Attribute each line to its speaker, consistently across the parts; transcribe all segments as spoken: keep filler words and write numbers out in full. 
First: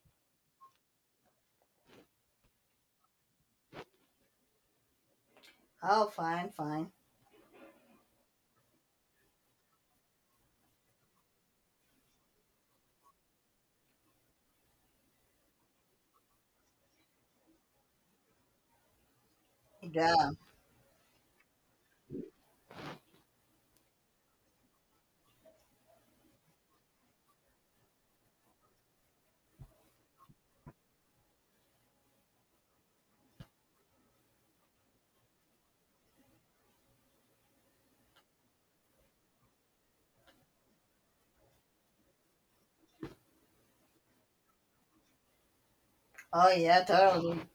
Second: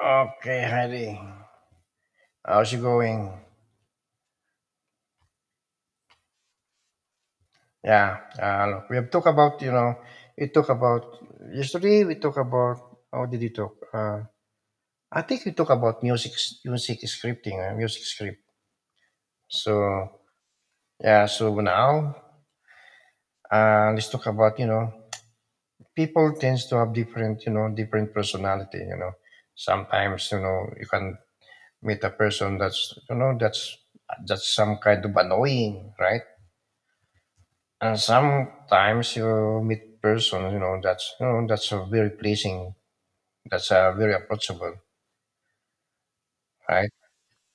Speaker 1: Okay, Heidi. How's it going?
Speaker 2: Oh, fine, fine.
Speaker 1: Yeah, uh, look, we have talked about, you know, we talked about yesterday, we talked about, how did you talk? Uh, I think we talked about music, music scripting, uh, music script. So,
Speaker 2: Yeah.
Speaker 1: yeah, so now, uh, let's talk about, you know, people tends to have different, you know, different personality, you know. Sometimes, you know, you can meet a person that's, you know, that's, that's some kind of annoying, right? And sometimes you meet person, you know, that's you know that's a very pleasing, that's uh, very approachable,
Speaker 2: Oh, yeah,
Speaker 1: right?
Speaker 2: totally.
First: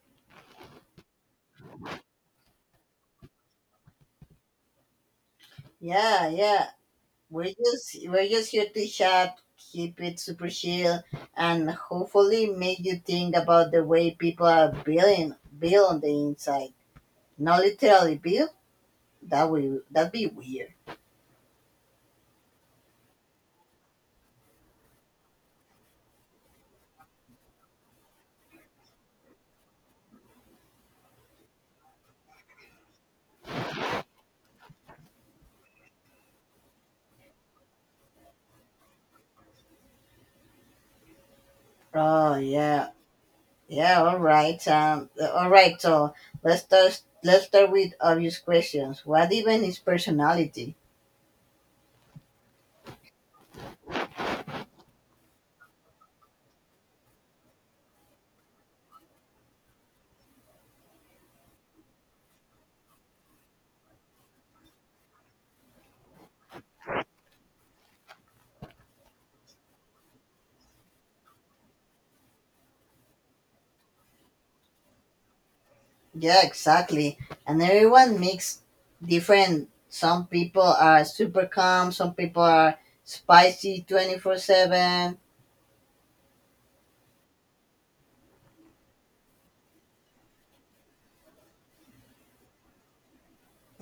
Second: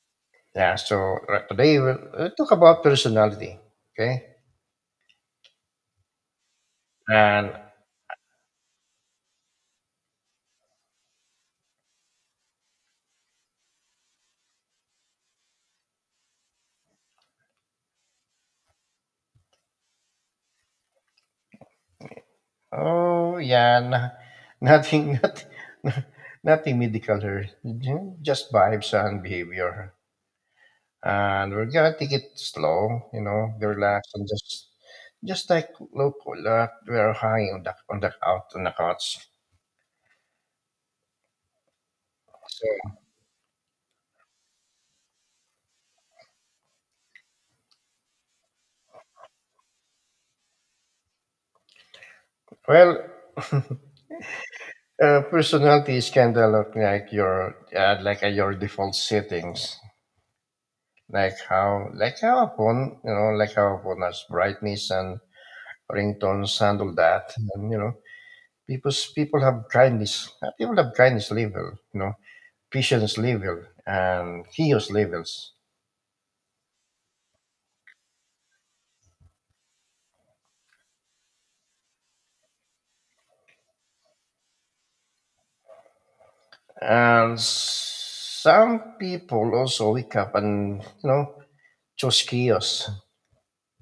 Speaker 1: Yeah. So right, today we'll, we talk about personality, okay?
Speaker 2: Yeah, yeah. We're
Speaker 1: And
Speaker 2: just we're just here to chat, keep it super chill, and hopefully make you think about the way people are building built on the inside. Not literally built. That would that'd be weird.
Speaker 1: oh yeah, no, nothing, not, nothing medical here, ju- just vibes and behavior. And we're gonna take it slow, you know, be relaxed and just just like local, uh, we're high on the on the out on the couch.
Speaker 2: Oh yeah,
Speaker 1: So
Speaker 2: yeah. All right. Um. All right. So let's start. Let's start with obvious questions. What even is personality?
Speaker 1: well, Uh, personality is kind of look like your uh, like uh, your default settings, like how like how upon you know like how upon us brightness and ringtones handle that, and you know people's people have kindness, uh, people have kindness level, you know patience level and chaos levels,
Speaker 2: Yeah, exactly. And everyone makes different. Some people are super calm, some people are spicy twenty four seven.
Speaker 1: and some people also wake up and you know choose chaos.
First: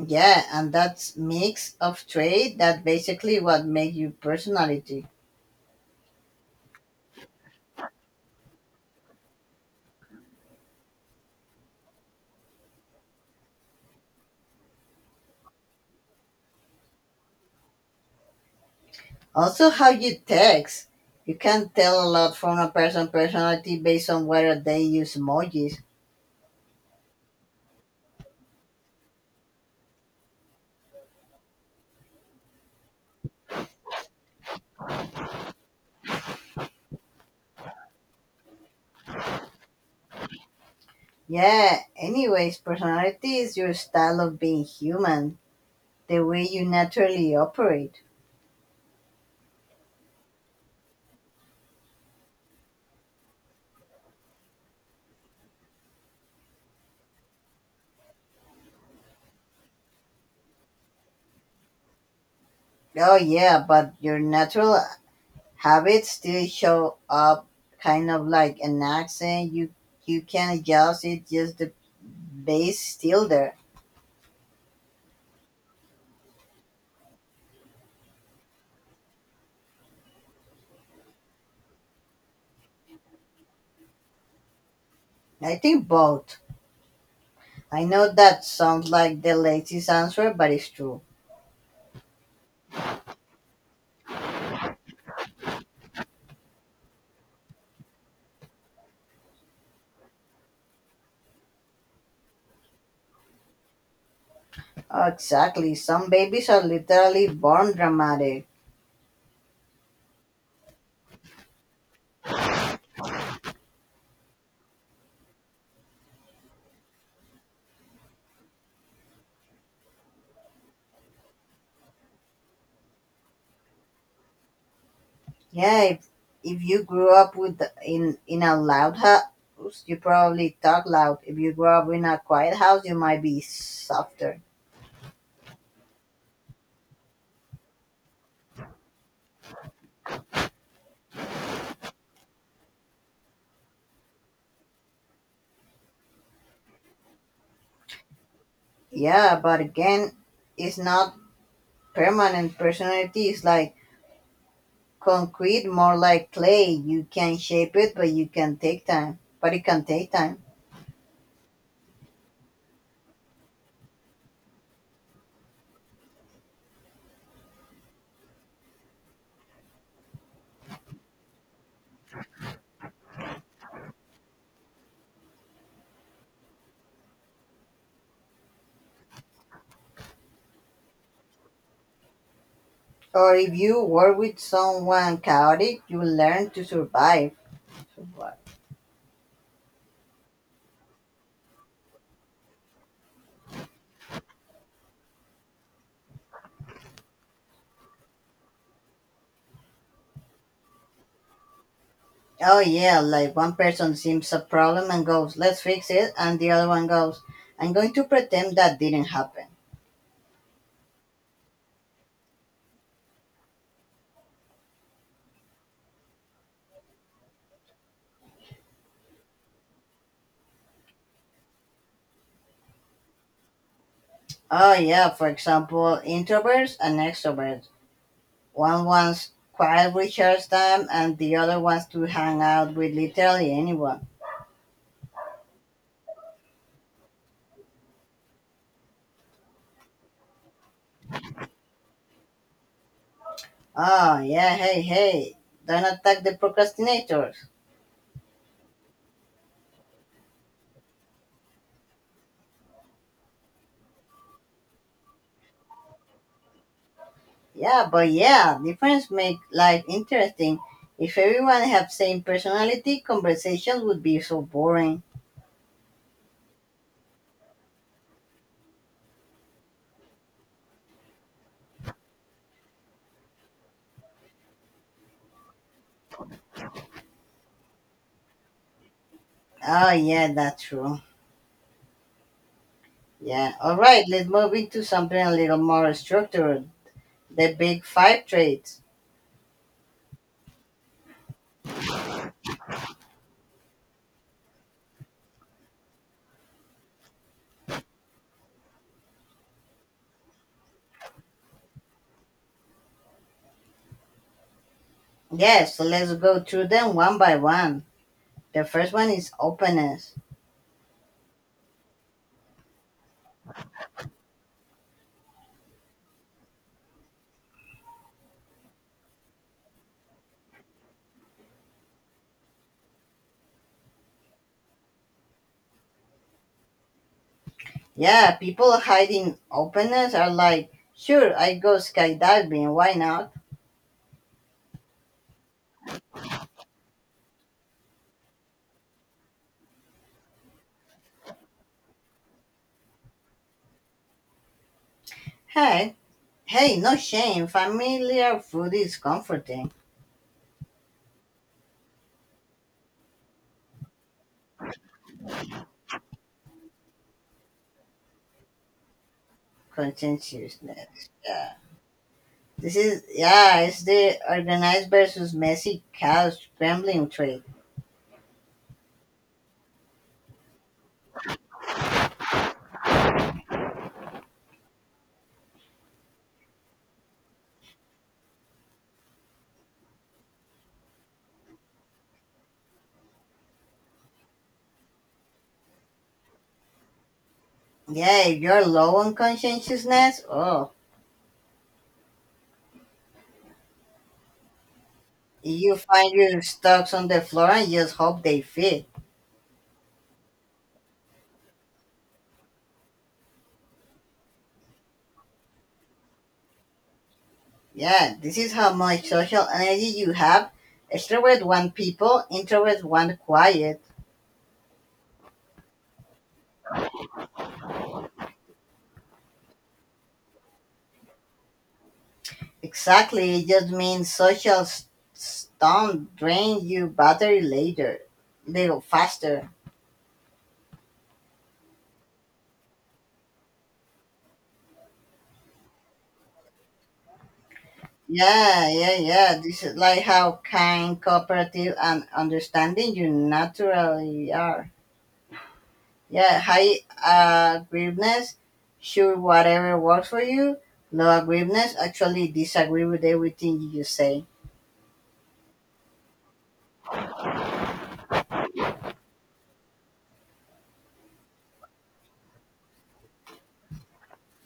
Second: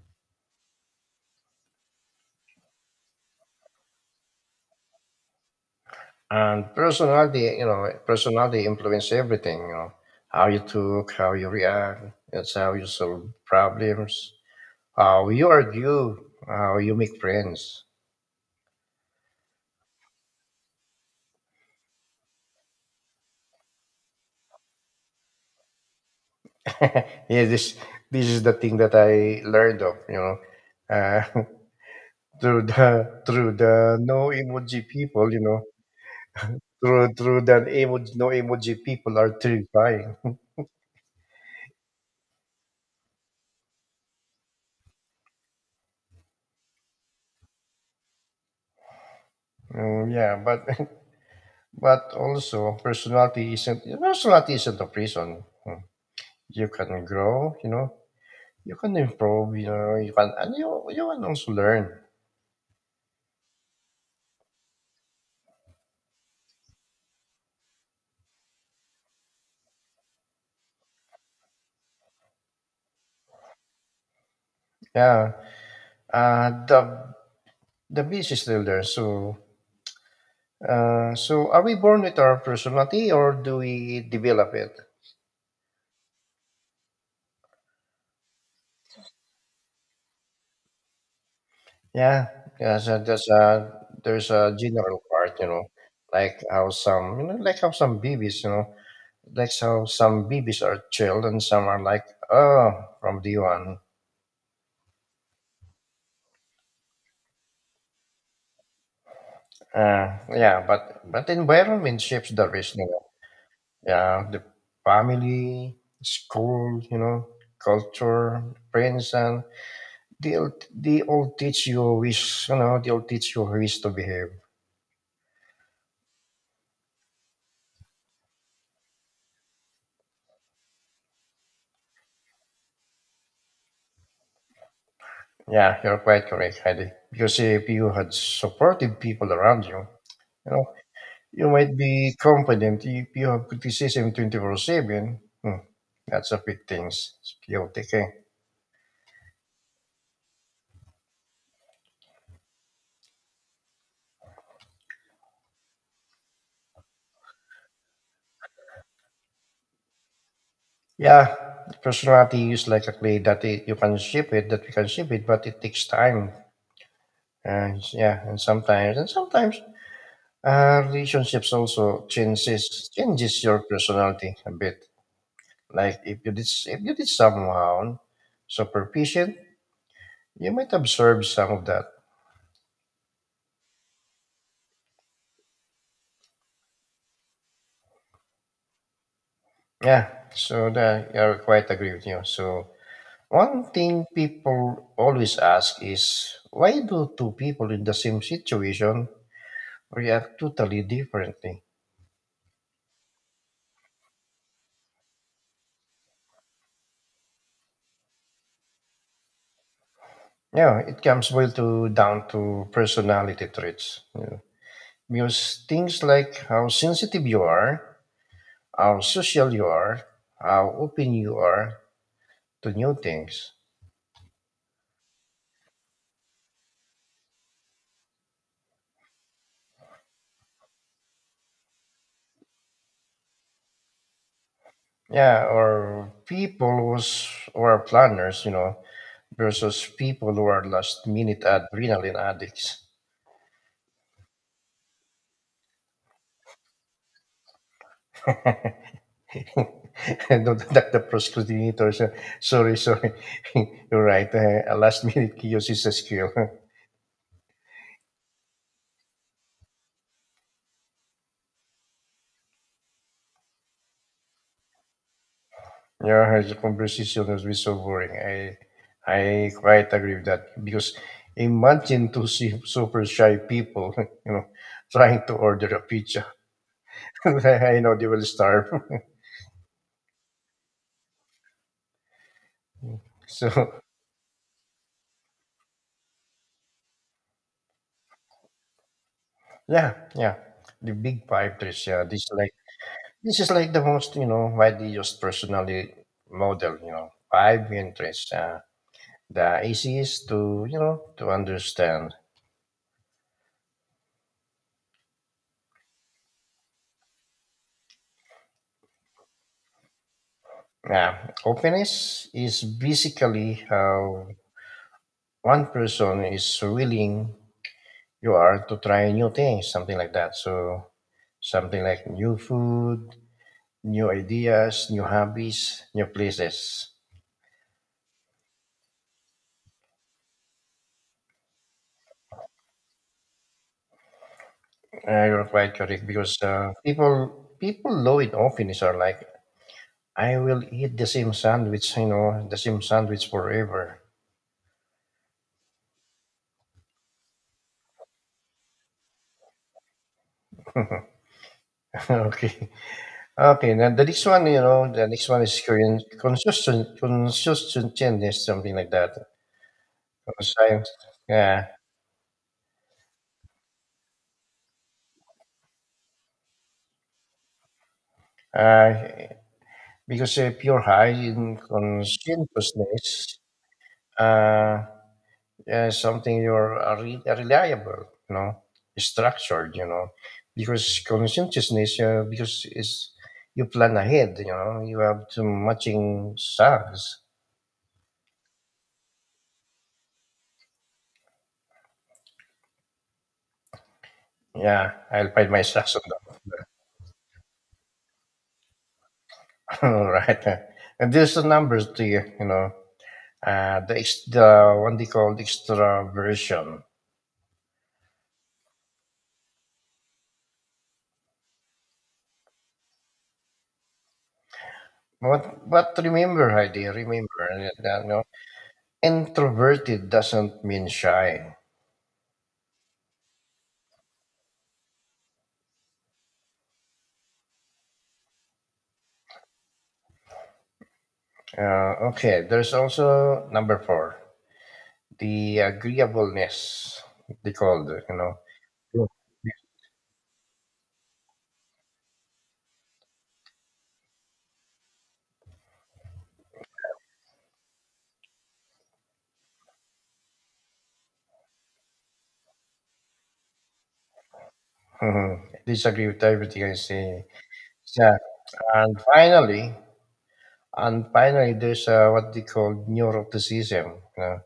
Speaker 2: Yeah, and that's mix of trait that basically what make you personality.
Speaker 1: And personality, you know, personality influence everything, you know, how you talk, how you react, that's how you solve problems, how you argue, how you make friends.
Speaker 2: Also how you text. You can tell a lot from a person' personality based on whether they use emojis.
Speaker 1: yeah, this this is the thing that I learned of, you know, uh, through the through the no emoji people, you know, through through the emoji no emoji people are terrifying.
Speaker 2: Yeah, anyways, personality is your style of being human, the way you naturally operate.
Speaker 1: Um, yeah, but but also personality isn't personality isn't a prison. Hmm. You can grow, you know. You can improve, you know. You can and you you can also learn.
Speaker 2: Oh yeah, but your natural habits still show up kind of like an accent you you can adjust it just the base still there.
Speaker 1: Yeah. Uh, the the beast is still there. So uh, so are we born with our personality or do we develop it?
Speaker 2: I think both i know that sounds like the laziest answer but it's true.
Speaker 1: Yeah. Yeah. So there's a there's a general part, you know, like how some you know like how some babies, you know, like how some babies are chilled and some are like oh from D one.
Speaker 2: Oh, exactly some babies are literally born dramatic.
Speaker 1: Uh, yeah, but but environment shapes the risk. Yeah, the family, school, you know, culture, friends, and they'll they all teach you ways, you know, they'll teach you ways to behave.
Speaker 2: Yeah, if, if you grew up with in in a loud house, you probably talk loud. If you grew up in a quiet house, you might be softer.
Speaker 1: Yeah, you're quite correct, Heidi. Because if you had supportive people around you, you know, you might be confident. If you have criticism twenty four seven, hmm, that's a big thing. Skill taking.
Speaker 2: Yeah, but again, it's not Permanent Personality is like concrete, more like clay. You can shape it, but you can take time. But it can take time.
Speaker 1: Yeah, personality is like a clay that it, you can shape it, that we can shape it, but it takes time and yeah and sometimes and sometimes uh, relationships also changes changes your personality a bit like if you did if you did someone super patient, you might observe some of that.
Speaker 2: Or if you work with someone chaotic, you learn to survive. Survive.
Speaker 1: Yeah, so that I quite agree with you. So one thing people always ask is, why do two people in the same situation react totally differently?
Speaker 2: Oh yeah, like one person sees a problem and goes, "Let's fix it," and the other one goes, "I'm going to pretend that didn't happen."
Speaker 1: Yeah, it comes well to down to personality traits. Yeah. Because things like how sensitive you are, how social you are, how open you are to new things.
Speaker 2: Oh yeah, for example, introverts and extroverts. One wants quiet recharge time, and the other wants to hang out with literally anyone.
Speaker 1: Yeah, or people who's, who are planners, you know, versus people who are last minute adrenaline addicts.
Speaker 2: Oh, yeah, hey, hey. Don't attack the procrastinators.
Speaker 1: And not attack the procrastinators. uh, Sorry, sorry. You're right. Uh, a last minute chaos is a skill.
Speaker 2: Yeah, but yeah, difference make life interesting. If everyone have same personality, conversations would be so boring.
Speaker 1: Yeah, his conversation has been so boring. I I quite agree with that because imagine to see super shy people, you know, trying to order a pizza. I know they will starve.
Speaker 2: Oh, yeah, that's true. Yeah, all
Speaker 1: so
Speaker 2: right, let's move into something a little more structured. The big five traits.
Speaker 1: yeah, yeah, the big five is yeah. This is like this is like the most you know widely used personality model. You know, five interests. Uh, the easiest to you know to understand.
Speaker 2: Yes, so let's go through them one by one. The first one is openness.
Speaker 1: Yeah, openness is basically how one person is willing you are to try new things, something like that. So something like new food, new ideas, new hobbies, new places.
Speaker 2: Yeah, people hiding openness are like, sure, I go skydiving, why not?
Speaker 1: Uh, you're quite correct because uh, people people low in office are like, I will eat the same sandwich, you know, the same sandwich forever.
Speaker 2: Hey, Hey, no shame. Familiar food is comforting.
Speaker 1: okay, okay. Now the next one, you know, the next one is Korean consistent, consistent, is something like that. Conscience-
Speaker 2: Conscientiousness. Yeah.
Speaker 1: Yeah.
Speaker 2: This is yeah, it's the organized versus messy cow scrambling trade.
Speaker 1: Uh, Because if you high in conscientiousness, uh, yeah, something you're uh, re- reliable, you know, structured, you know, because conscientiousness, uh, because is you plan ahead, you know, you have to matching stocks.
Speaker 2: Yeah, if you're low on conscientiousness, oh,
Speaker 1: Yeah, I'll find my
Speaker 2: you
Speaker 1: stocks on
Speaker 2: find your
Speaker 1: that.
Speaker 2: stocks on the floor and just hope they fit.
Speaker 1: All right, and there's the numbers to you, you know, uh, the ex- the one they call extraversion.
Speaker 2: Yeah, this is how much social energy you have. Extroverts want people, introverts want quiet.
Speaker 1: But but remember, Heidi, remember, uh, introverted doesn't mean shy.
Speaker 2: Exactly. It just means social s- don't drain you battery later, little faster.
Speaker 1: Uh, okay, there's also number four, the agreeableness, they called, you know.
Speaker 2: Yeah, yeah,
Speaker 1: Yeah.
Speaker 2: yeah. This is like how kind, cooperative, and understanding you naturally are. Yeah, high agreeableness, sure, whatever works for you. Low agreeableness, actually disagree with everything you say.
Speaker 1: Mhm. Disagree with everything I say. Yeah. And finally, and finally, there's uh, what they call neuroticism. You know?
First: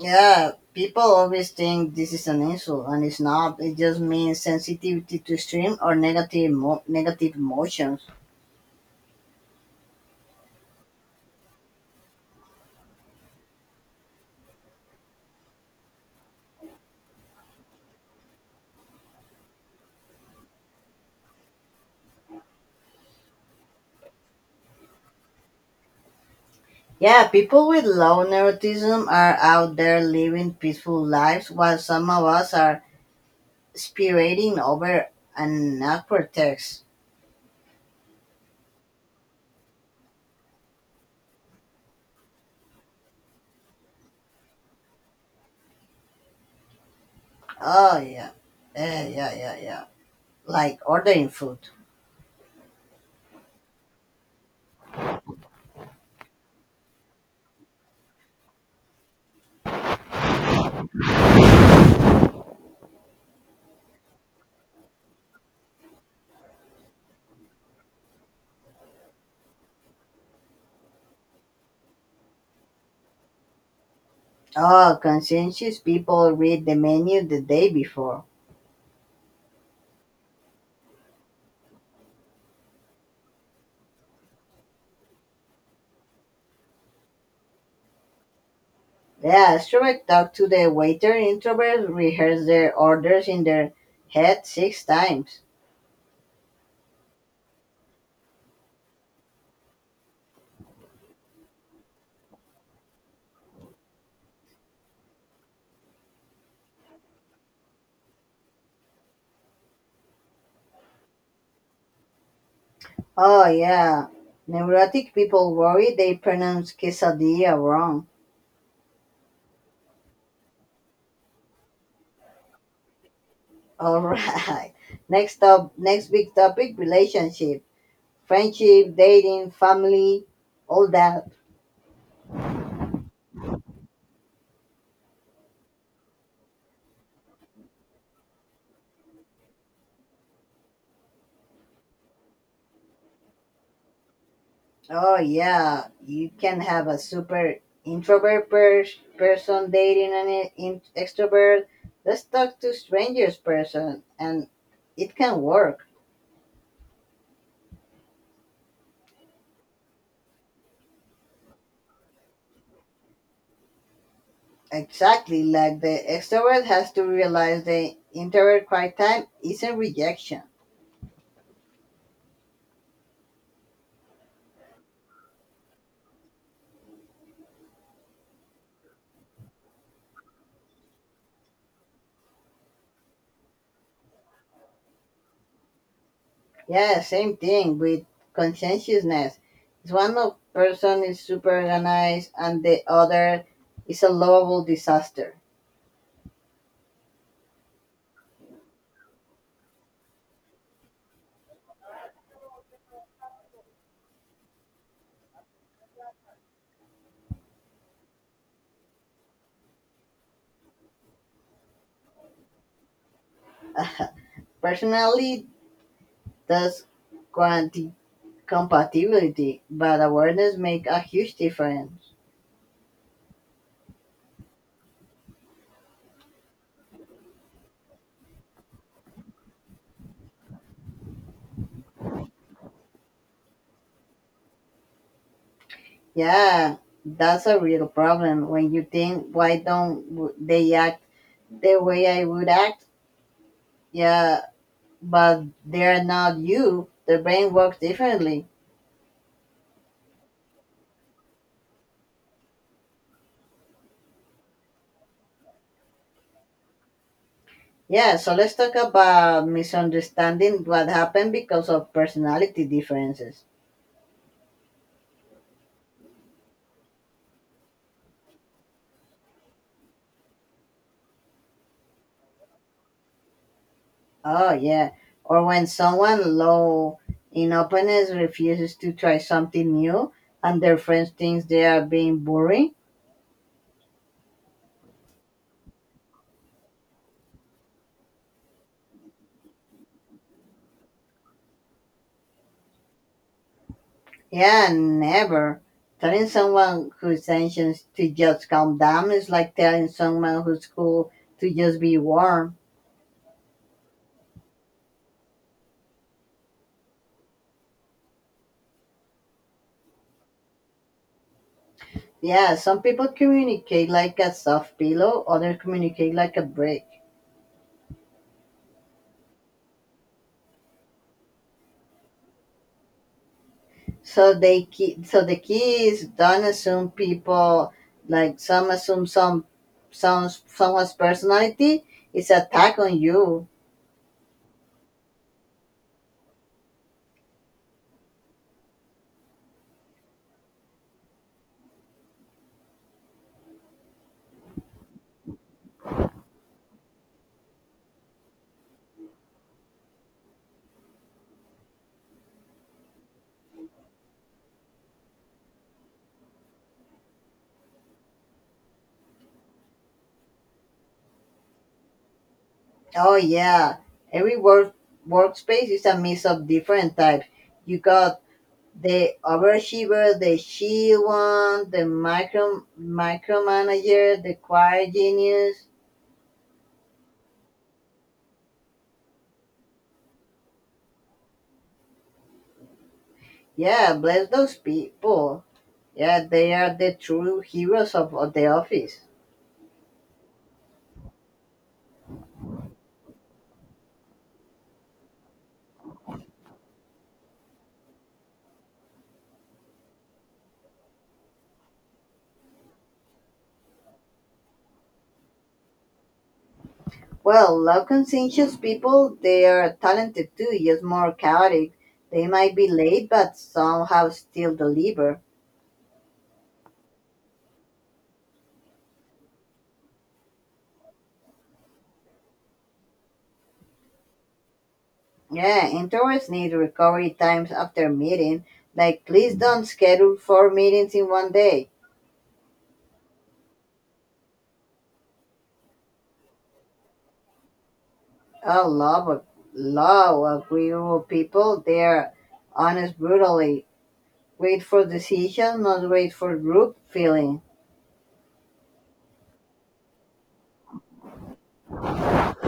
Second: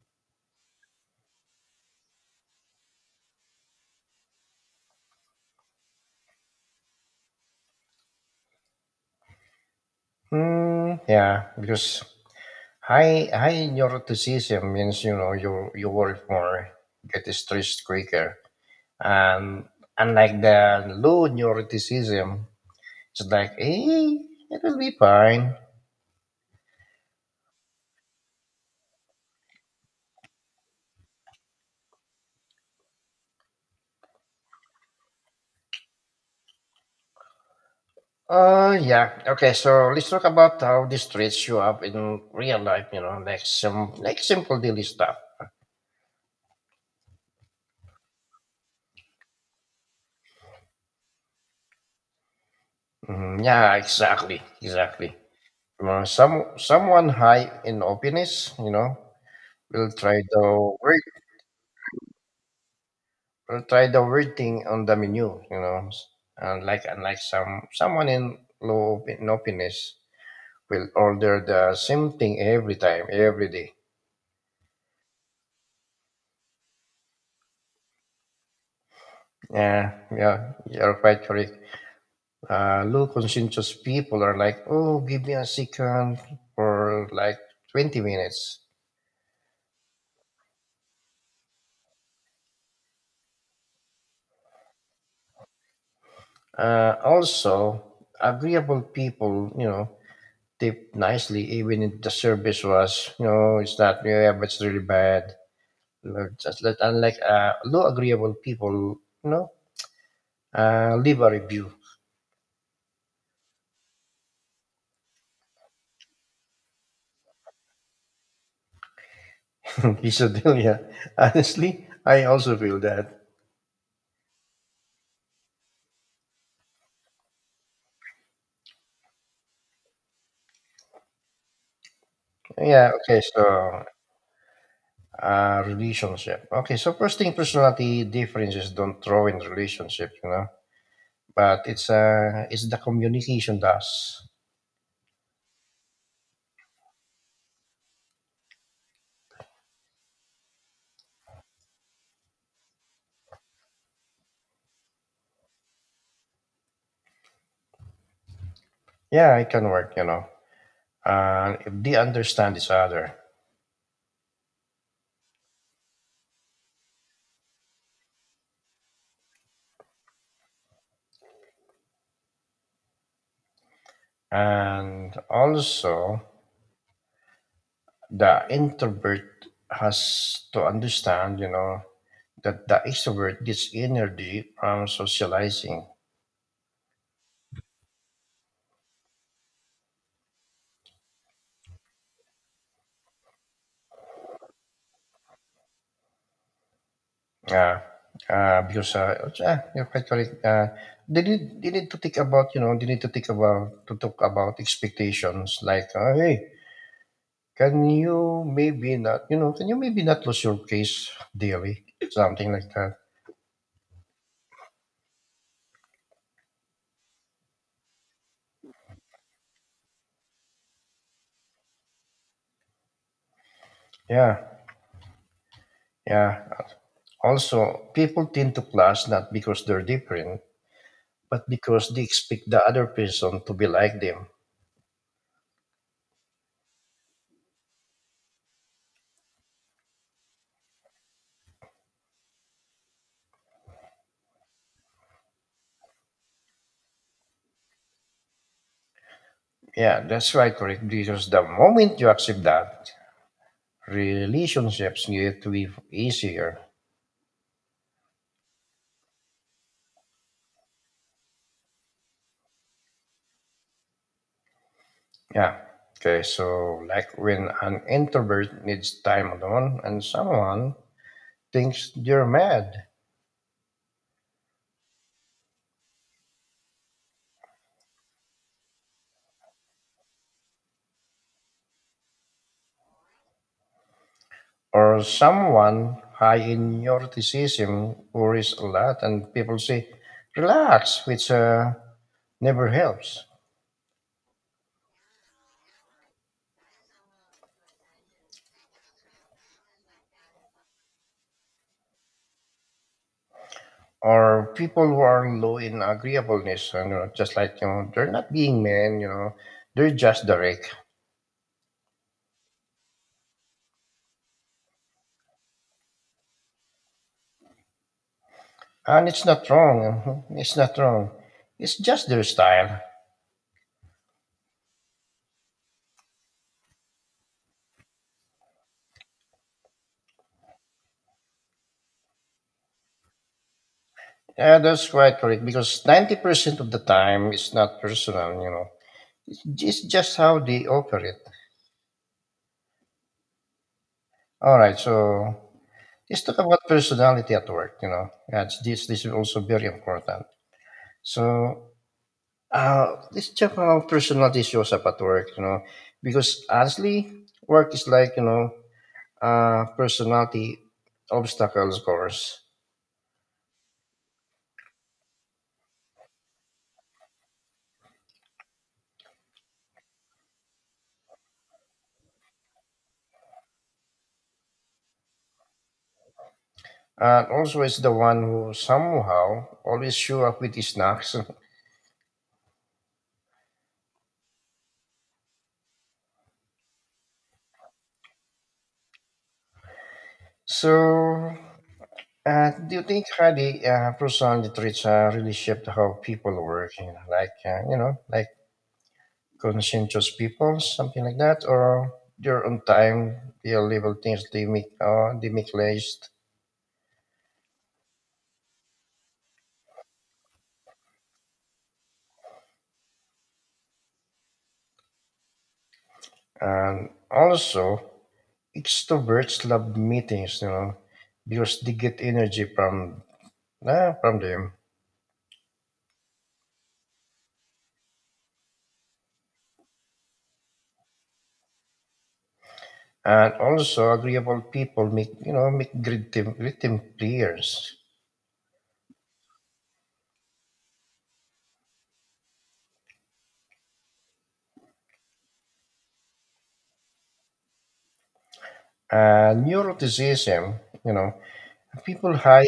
Speaker 2: Yeah, people always think this is an insult, and it's not. It just means sensitivity to extreme or negative emo- negative emotions.
Speaker 1: mm, yeah, because high high neuroticism means you know you you work more, get stressed quicker, and unlike the low neuroticism, she's like, eh, it will be fine.
Speaker 2: Yeah, people with low neuroticism are out there living peaceful lives, while some of us are spirating over an awkward text.
Speaker 1: Uh, yeah. Okay, so let's talk about how the streets show up in real life, you know, like some, like simple daily stuff.
Speaker 2: Oh yeah, yeah, yeah, yeah, yeah. Like ordering food.
Speaker 1: Mhm, yeah, exactly, exactly. You know, some, someone high in openness, you know, will try the word, will try the word thing on the menu, you know, and like, unlike some, someone in low op- in openness will order the same thing every time, every day.
Speaker 2: Oh, conscientious people read the menu the day before.
Speaker 1: Yeah, yeah, you're quite correct. Uh, low conscientious people are like, oh, give me a second for like twenty minutes.
Speaker 2: The astronaut talked to the waiter. Introverts rehearse their orders in their head six times.
Speaker 1: Uh, also, Agreeable people, you know, tip nicely even if the service was, you know, it's not, yeah, but it's really bad. Like, just let, unlike uh, low agreeable people, you know, uh, leave a review.
Speaker 2: Oh, yeah. Neurotic people worry they pronounce quesadilla wrong.
Speaker 1: Piso Delia. Honestly, I also feel that.
Speaker 2: All right. Next up, next big topic relationship, friendship, dating, family, all that.
Speaker 1: Yeah, okay, so Uh, relationship. Okay, so first thing, personality differences don't throw in relationship, you know. But it's uh, it's the communication does.
Speaker 2: Oh, yeah. You can have a super introvert per- person dating an e- in- extrovert. Let's talk to strangers person, and it can work.
Speaker 1: Yeah, it can work, you know. And if they understand each other,
Speaker 2: Exactly, like the extrovert has to realize the introvert quiet time isn't rejection.
Speaker 1: and also the introvert has to understand, you know, that the extrovert gets energy from socializing.
Speaker 2: Yeah, same thing with conscientiousness. It's one of person is super organized and the other is a lovable disaster.
Speaker 1: Yeah, uh, because uh, yeah, you're quite correct. Uh, they need they need to think about you know they need to think about to talk about expectations like uh, hey, can you maybe not you know can you maybe not lose your case daily, something like that.
Speaker 2: Personally, does quanti compatibility, but awareness make a huge difference.
Speaker 1: Yeah, yeah, also people tend to clash not because they're different, but because they expect the other person to be like them.
Speaker 2: Yeah, that's a real problem when you think why don't w- they act the way I would act. Yeah, but they're not you. The brain works differently.
Speaker 1: Yeah, that's right, correct, because the moment you accept that, relationships need to be easier.
Speaker 2: Yeah, so let's talk about misunderstanding what happened because of personality differences.
Speaker 1: Yeah. Okay. So, like when an introvert needs time alone and someone thinks you're mad,
Speaker 2: Oh, yeah. Or when someone low in openness refuses to try something new and their friends thinks they are being boring.
Speaker 1: or someone high in neuroticism worries a lot, and people say, relax, which uh, never helps.
Speaker 2: Yeah, never. Telling someone who's anxious to just calm down is like telling someone who's cool to just be warm.
Speaker 1: Or people who are low in agreeableness, and you know, just like, you know, they're not being men, you know, they're just direct.
Speaker 2: Yeah, some people communicate like a soft pillow, others communicate like a brick.
Speaker 1: And it's not wrong. It's not wrong. It's just their style.
Speaker 2: So they keep, so the key is don't assume people like some assume some some someone's personality is attack on you.
Speaker 1: Yeah, that's quite correct. Because ninety percent of the time, it's not personal, you know. It's it's just how they operate. All right, so let's talk about personality at work, you know. That's, this, this is also very important. So uh, let's check how personality shows up at work, you know. Because honestly, work is like, you know, uh, personality obstacles course.
Speaker 2: Oh yeah, every work workspace is a mix of different types. You got the overachiever, the she one, the micro micromanager, the quiet genius.
Speaker 1: And also, it's the one who somehow always show up with his snacks.
Speaker 2: Yeah, bless those people. Yeah, they are the true heroes of, of the office.
Speaker 1: So Uh, do you think how the uh, personal literature really shaped how people work? You know, like uh, you know, like conscientious people, something like that, or they're on time, they label things they make, uh, they make list,
Speaker 2: Well, low conscientious people, they are talented too, just more chaotic. They might be late, but somehow still deliver.
Speaker 1: and also extroverts love meetings, you know, because they get energy from uh, from them,
Speaker 2: Yeah, interns need recovery times after meeting. Like, please don't schedule four meetings in one day.
Speaker 1: and also agreeable people make you know make great team great team players.
Speaker 2: Oh, love of love agreeable people. They are honest brutally. Wait for decision, not wait for group feeling.
Speaker 1: Uh, neuroticism, you know, people high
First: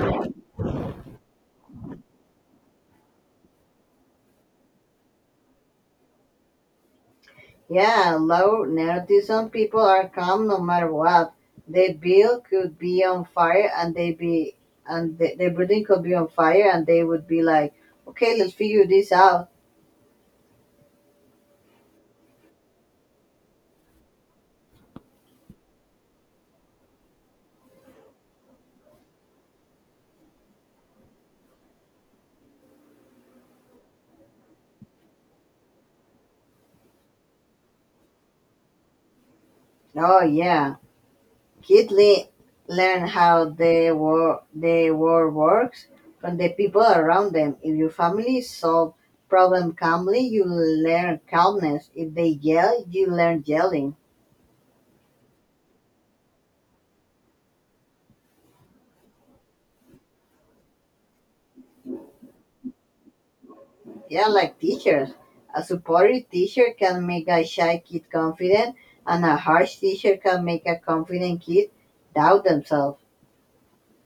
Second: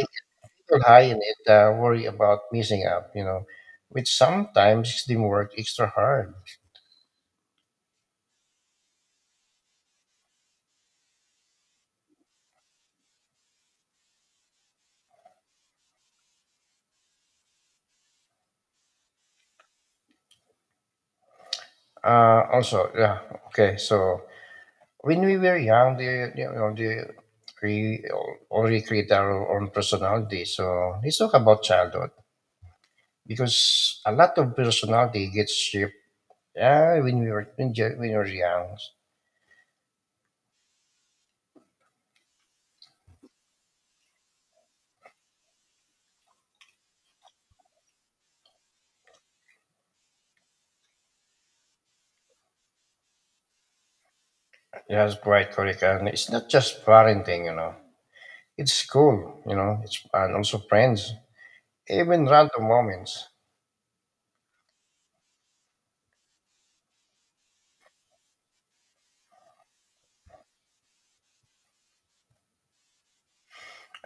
Speaker 1: still high in it uh, worry about missing out, you know, which sometimes makes them work extra hard.
Speaker 2: Yeah, low nerdism people are calm no matter what. The bill could be on fire and they be, and the, the building could be on fire and they would be like, okay, let's figure this out.
Speaker 1: Uh, also, yeah, okay. So when we were young, the you know the we al- already create our own personality. So let's talk about childhood because a lot of personality gets shaped. Yeah, when we were when, ju- when we were young,
Speaker 2: Oh yeah, kids le- learn how the war the world works from the people around them. If your family solve problem calmly, you learn calmness. If they yell, you learn yelling.
Speaker 1: that's quite correct. And it's not just parenting, you know. It's school, you know. It's and also friends, even random moments.
Speaker 2: Yeah, like teachers. A supportive teacher can make a shy kid confident, and a harsh teacher can make a confident kid doubt themselves.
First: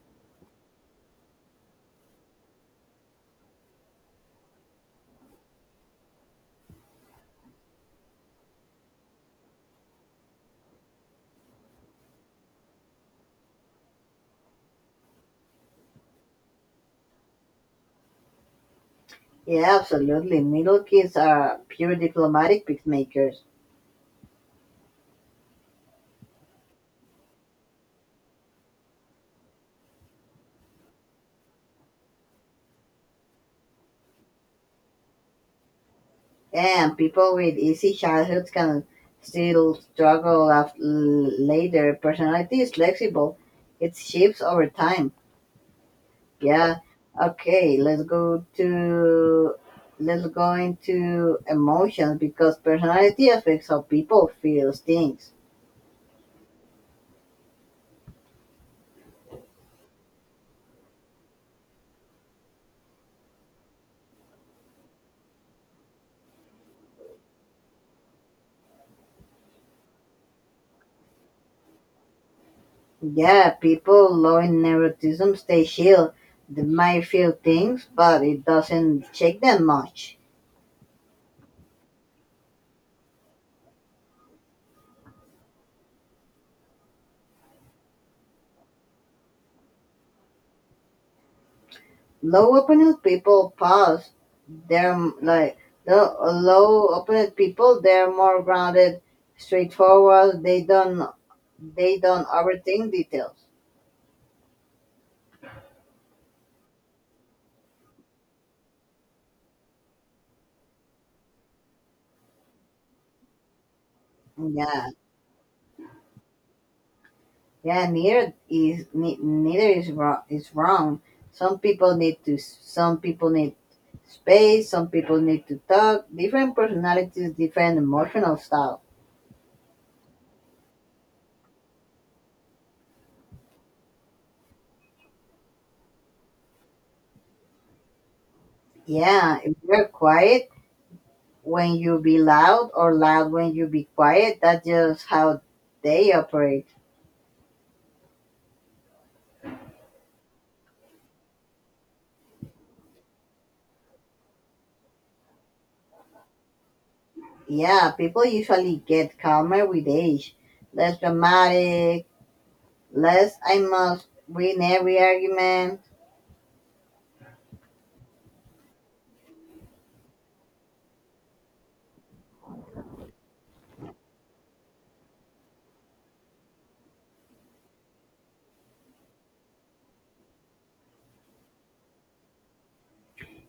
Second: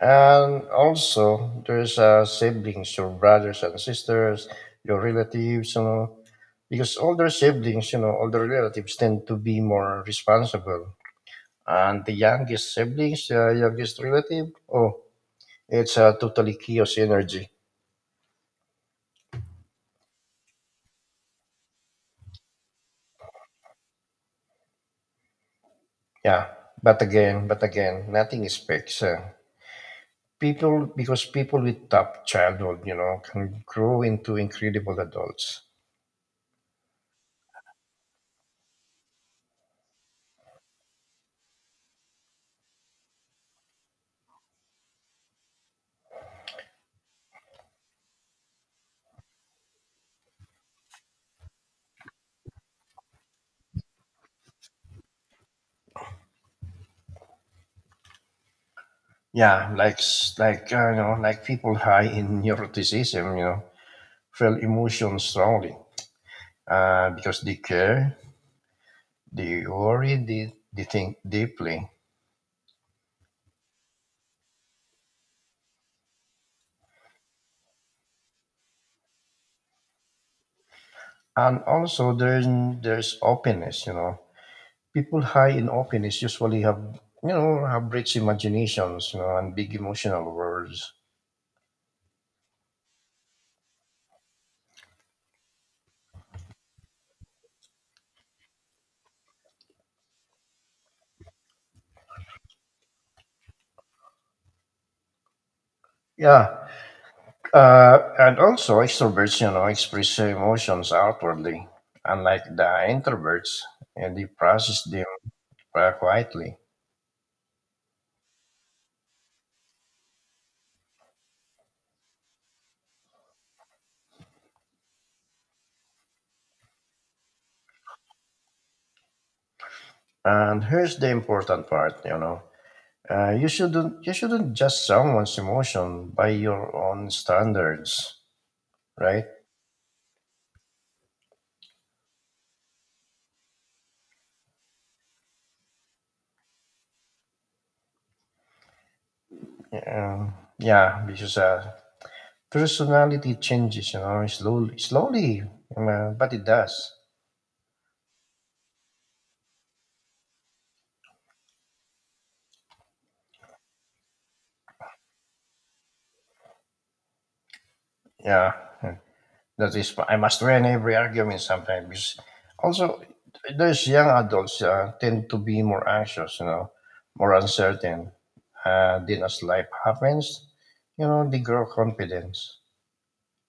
Speaker 1: And also, there's uh, siblings, your brothers and sisters, your relatives, you know, because older siblings, you know, older relatives tend to be more responsible. And the youngest siblings, uh, youngest relative, oh, it's a totally chaos energy.
Speaker 2: Yeah, absolutely. Middle kids are pure diplomatic peacemakers.
Speaker 1: Yeah, but again, but again, nothing is fixed. Uh, people, because people with tough childhood, you know, can grow into incredible adults.
Speaker 2: And people with easy childhoods can still struggle af- l- later. Personality is flexible, it shifts over time. Yeah. Okay. Let's go to let's go into emotions because personality affects how people feel things.
Speaker 1: Yeah, like s- like uh, you know, like people high in neuroticism, you know, feel emotions strongly uh, because they care, they worry, they, they think deeply,
Speaker 2: Yeah, people low in neuroticism stay chill. They might feel things, but it doesn't shake them much.
Speaker 1: and also there's there's openness, you know. People high in openness usually have you know have rich imaginations, you know, and big emotional worlds.
Speaker 2: Low opined people pause. They're m- like the low opined people. They're more grounded, straightforward. They don't they don't overthink details.
Speaker 1: Yeah, uh, and also extroverts, you know, express their emotions outwardly, unlike the introverts, and they process
Speaker 2: Yeah.
Speaker 1: them uh, quietly.
Speaker 2: Yeah, neither is ne- neither is wrong. Is wrong. Some people need to. Some people need space. Some people need to talk. Different personalities, different emotional style.
Speaker 1: And here's the important part, you know. Uh, you shouldn't you shouldn't judge someone's emotion by your own standards, right?
Speaker 2: Yeah, if you're quiet when you be loud, or loud when you be quiet, that's just how they operate.
Speaker 1: Um, yeah, because uh, personality changes, you know, slowly, slowly, um, uh, but it does.
Speaker 2: Yeah, people usually get calmer with age, less dramatic, less I must win every argument.
Speaker 1: Yeah, that is. I must win every argument sometimes. Because also, those young adults uh, tend to be more anxious, you know, more uncertain. Uh, then as life happens, you know, they grow confidence.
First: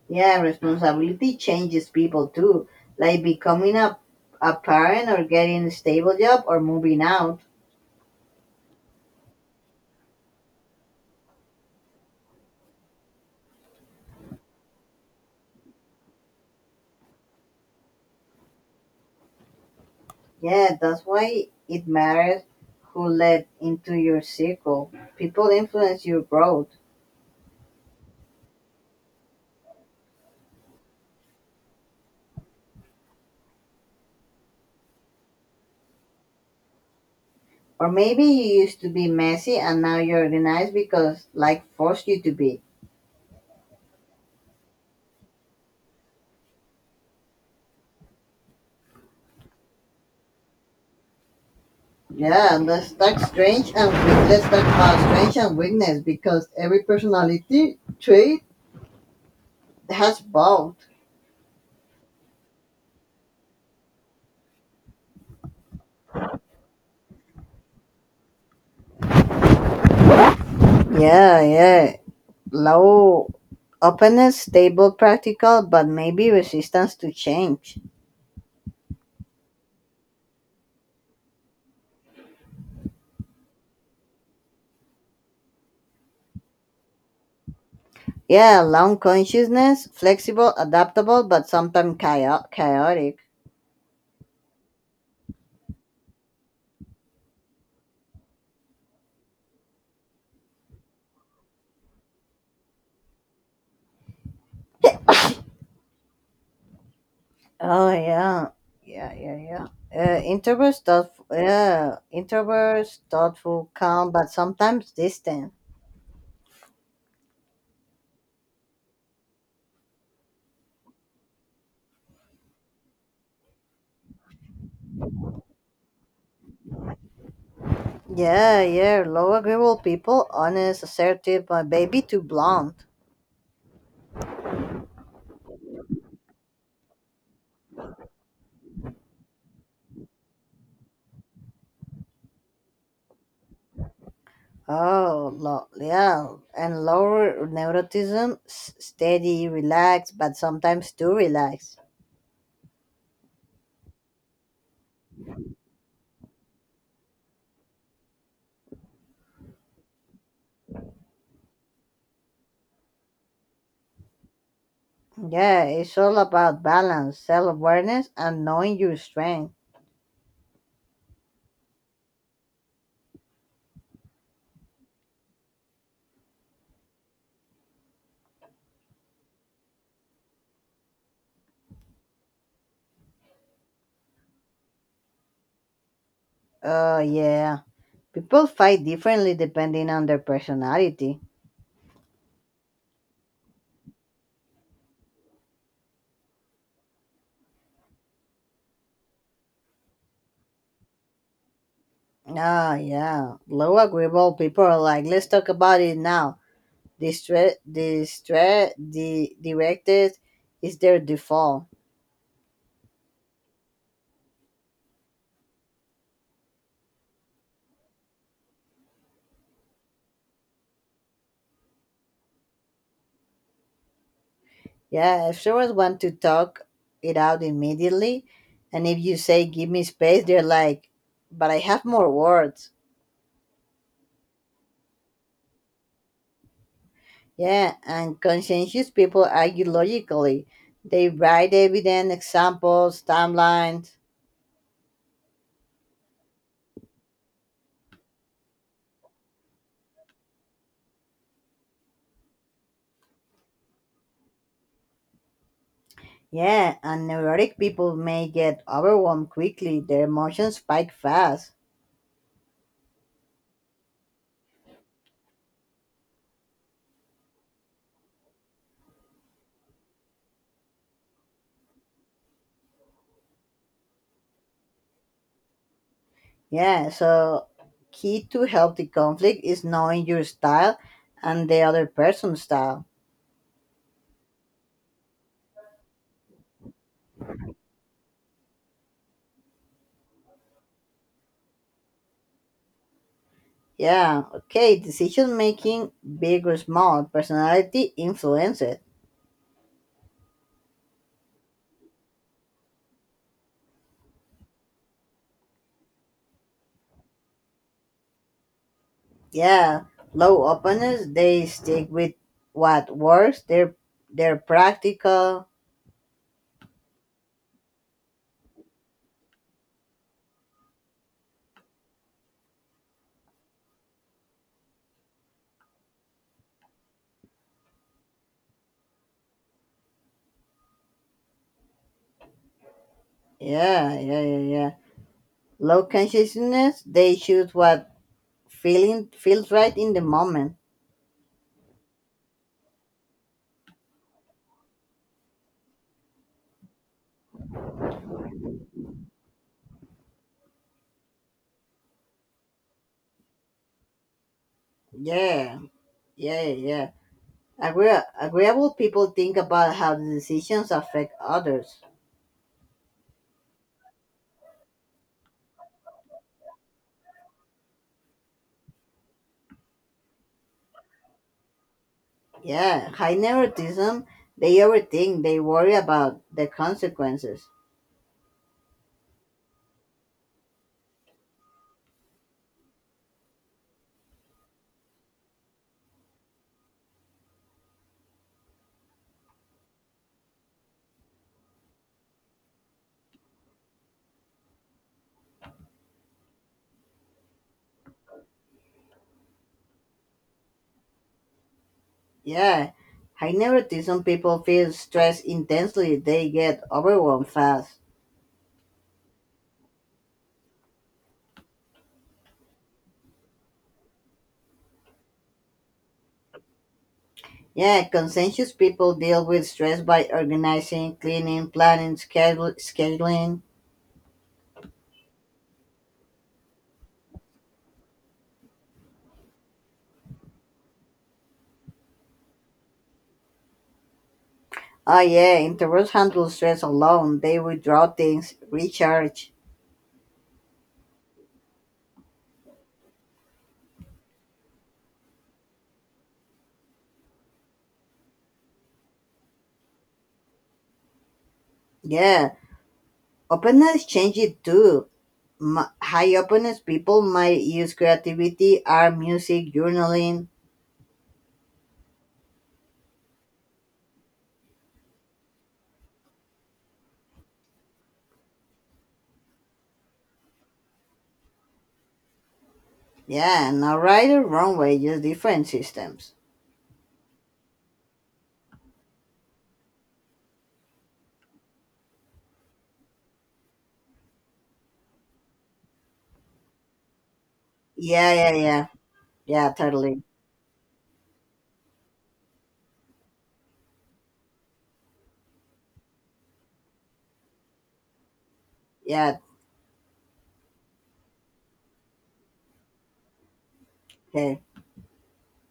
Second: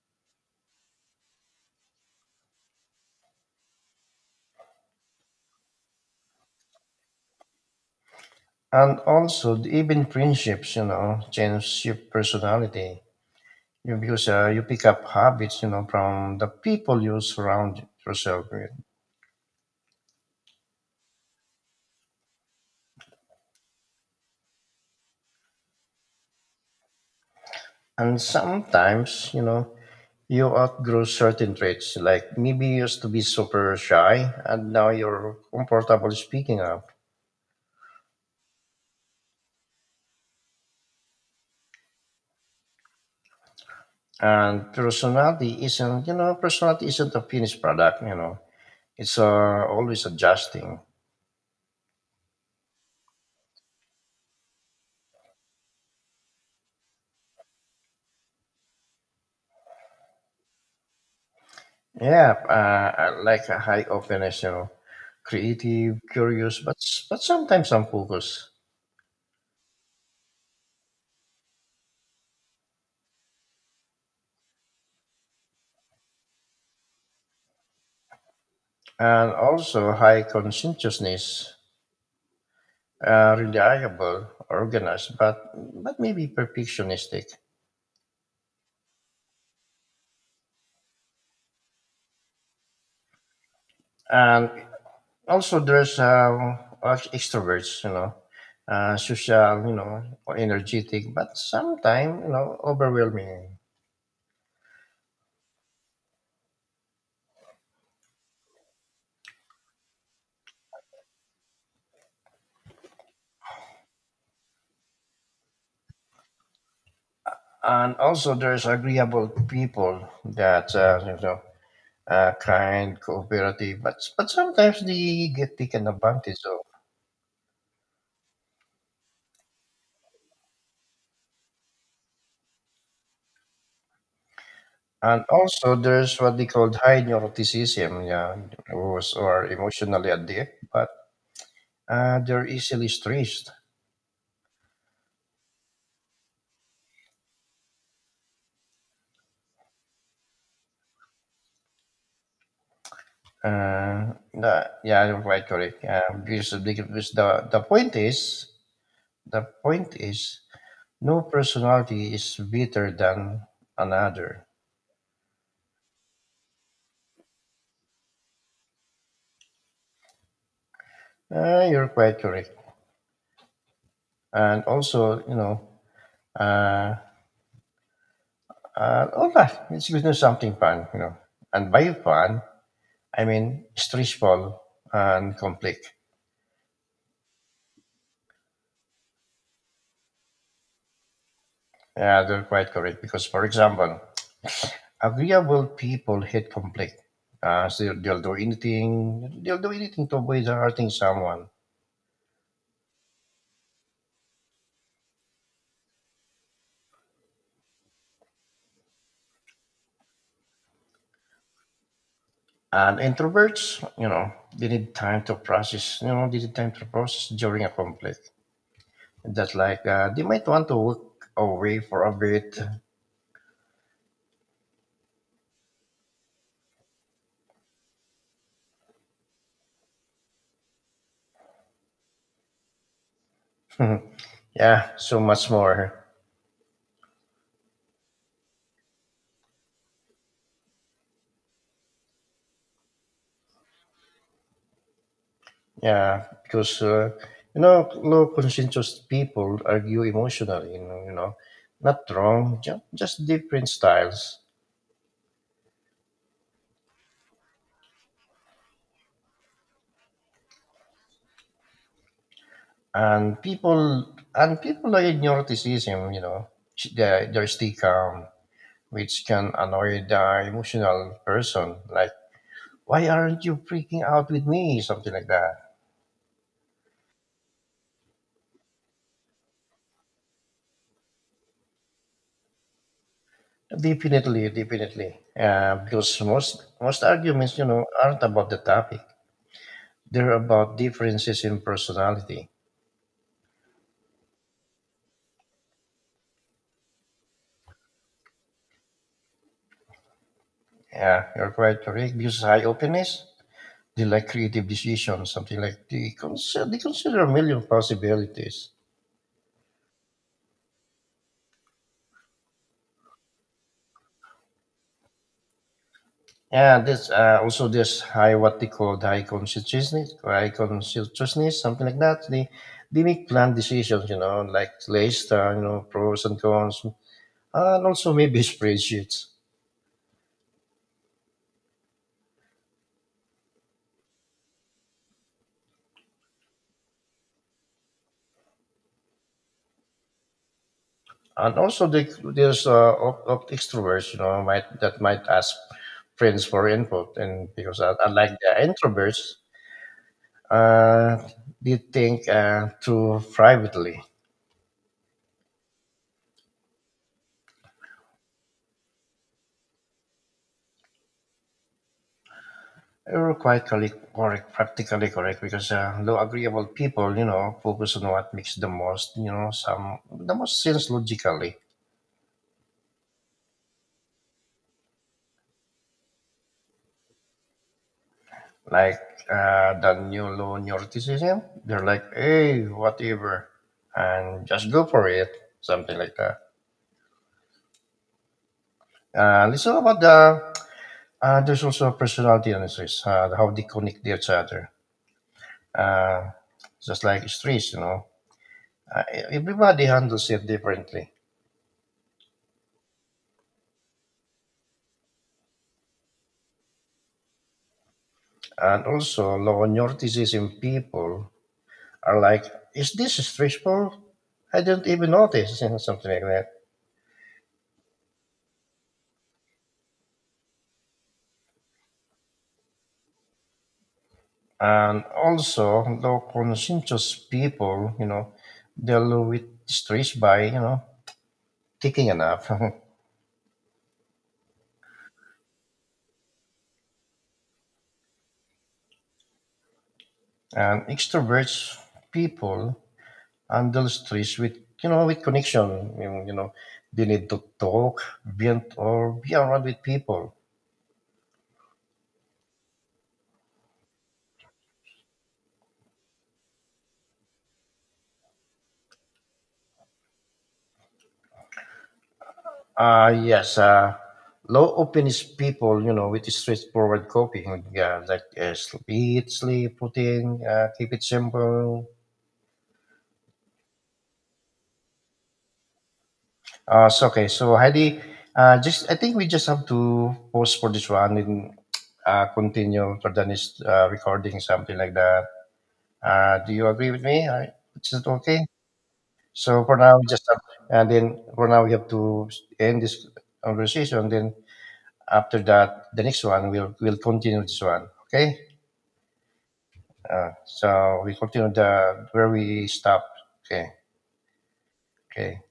Speaker 2: Yeah, responsibility changes people too, like becoming a, a parent or getting a stable job or moving out.
Speaker 1: And also, the- even friendships, you know, change your personality. You because uh, you pick up habits, you know, from the people you surround yourself with.
Speaker 2: Yeah, that's why it matters who let into your circle. People influence your growth.
Speaker 1: And sometimes, you know, you outgrow certain traits. Like maybe you used to be super shy, and now you're comfortable speaking up.
Speaker 2: Or maybe you used to be messy and now you're organized because life forced you to be.
Speaker 1: And personality isn't, you know, personality isn't a finished product. You know, it's uh, always adjusting.
Speaker 2: Yeah, and let's talk strange and we- let's talk about strange and weakness because every personality trait has both.
Speaker 1: Yeah, uh, I like a high of the national creative, curious, but but sometimes unfocused,
Speaker 2: Yeah, yeah. Low openness, stable, practical, but maybe resistance to change.
Speaker 1: and also high conscientiousness, uh, really reliable, organized, but but maybe perfectionistic,
Speaker 2: Yeah, long consciousness, flexible, adaptable, but sometimes chao- chaotic.
Speaker 1: and also there's uh, us extroverts, you know, uh, social, you know, energetic, but sometimes you know overwhelming,
Speaker 2: Oh yeah, yeah, yeah, yeah. Uh, introverts thoughtful, yeah, introverts thoughtful, calm, but sometimes distant.
Speaker 1: and also there's agreeable people that uh, you know uh, kind, cooperative, but but sometimes they get taken advantage of.
Speaker 2: Yeah, yeah. Low agreeable people, honest, assertive, but maybe too blunt.
Speaker 1: And also, there's what they called high neuroticism, yeah, who's are emotionally adept, but uh, they're easily stressed.
Speaker 2: Oh, lo- yeah. And lower neuroticism, s- steady, relaxed, but sometimes too relaxed.
Speaker 1: Uh, the- yeah, you're quite correct. Uh, because because the, the point is, the point is, no personality is better than another.
Speaker 2: Yeah, it's all about balance, self awareness, and knowing your strength.
Speaker 1: Uh, you're quite correct. And also, you know, uh, Uh, all that. It's, you know, something fun, you know. And by fun, I mean stressful and conflict.
Speaker 2: Oh, yeah. People fight differently depending on their personality.
Speaker 1: Yeah, they're quite correct. Because, for example, agreeable people hate conflict. Uh, so they'll, they'll do anything. They'll do anything to avoid hurting someone.
Speaker 2: Ah, yeah. Low agreeable people are like, let's talk about it now. Distre- distre- di- directed is their default.
Speaker 1: And introverts, you know, they need time to process. You know, they need time to process during a conflict. That's like uh, they might want to walk away for a bit.
Speaker 2: Yeah, if someone wants to talk it out immediately, and if you say, give me space, they're like, but I have more words.
Speaker 1: yeah, so much more.
Speaker 2: Yeah, and conscientious people argue logically. They write evidence, examples, timelines.
Speaker 1: Yeah, because uh, you know, low conscientious people argue emotionally. You know, you know, not wrong, just, just different styles.
Speaker 2: Yeah, and neurotic people may get overwhelmed quickly. Their emotions spike fast.
Speaker 1: And people and people like neuroticism, you know, sh- they they stay calm, which can annoy the emotional person. Like, why aren't you freaking out with me? Something like that.
Speaker 2: Yeah, so key to healthy conflict is knowing your style and the other person's style.
Speaker 1: Definitely, definitely. Uh, because most most arguments, you know, aren't about the topic. They're about differences in personality.
Speaker 2: Yeah, okay, decision making, big or small, personality influence it.
Speaker 1: Yeah, you're quite correct because high openness, they like creative decisions, something like they consider, they consider a million possibilities.
Speaker 2: Yeah, low openness, they stick with what works, they're, they're practical.
Speaker 1: Yeah, this uh, also this high what they call high conscientiousness, high conscientiousness, something like that. They they make planned decisions, you know, like list, uh, you know, pros and cons, and also maybe spreadsheets.
Speaker 2: Yeah, yeah, yeah, yeah. Low consciousness, they choose what feeling feels right in the moment.
Speaker 1: And also they, there's uh, op- op- extroverts, you know, might that might ask friends for input, and because uh, unlike the introverts, uh, did think uh, through privately.
Speaker 2: Yeah, yeah, yeah. Agree- agreeable people think about how the decisions affect others.
Speaker 1: They were quite correct, correct practically correct, because uh, though agreeable people, you know, focus on what makes the most, you know, some the most sense logically.
Speaker 2: Yeah, high neuroticism, they overthink, they worry about the consequences.
Speaker 1: Like uh, the new low neuroticism, they're like, hey, whatever, and just go for it, something like that. Uh, listen about the uh, there's also personality analysis, uh, how they connect to each other. Uh, just like stress, you know. Uh, Everybody handles it differently.
Speaker 2: Yeah, I noticed some people feel stress intensely, they get overwhelmed fast.
Speaker 1: And also, low notices in people are like, is this stressful? I didn't even notice, you know, something like that.
Speaker 2: Yeah, conscientious people deal with stress by organizing, cleaning, planning, schedule, scheduling.
Speaker 1: And also, low conscientious people, you know, deal with stress by, you know, taking a nap.
Speaker 2: Oh, yeah, introverts handle stress alone, they withdraw things, recharge.
Speaker 1: And extroverts people handle stress with, you know, with connection. You know, you know, they need to talk, vent, or be around with people.
Speaker 2: Yeah, openness changes too. M- high openness people might use creativity, art, music, journaling.
Speaker 1: Uh, yes, uh, low openness people, you know, with straightforward coping, yeah, like uh, sl- eat, sleep, routine, uh, keep it simple.
Speaker 2: Yeah, not right or wrong way, just different systems.
Speaker 1: Uh, so, okay, so Heidi, uh, just I think we just have to pause for this one and uh, continue for the next uh, recording, something like that. Uh, do you agree with me? I, is it
Speaker 2: Yeah, yeah,
Speaker 1: okay?
Speaker 2: yeah. Yeah,
Speaker 1: So for now,
Speaker 2: totally.
Speaker 1: just uh, and then for now we have to end this conversation. Then after that, the next one we'll we'll continue this one. Okay.
Speaker 2: Yeah.
Speaker 1: Uh, so we continue the where we stopped. Okay,
Speaker 2: Okay.
Speaker 1: okay.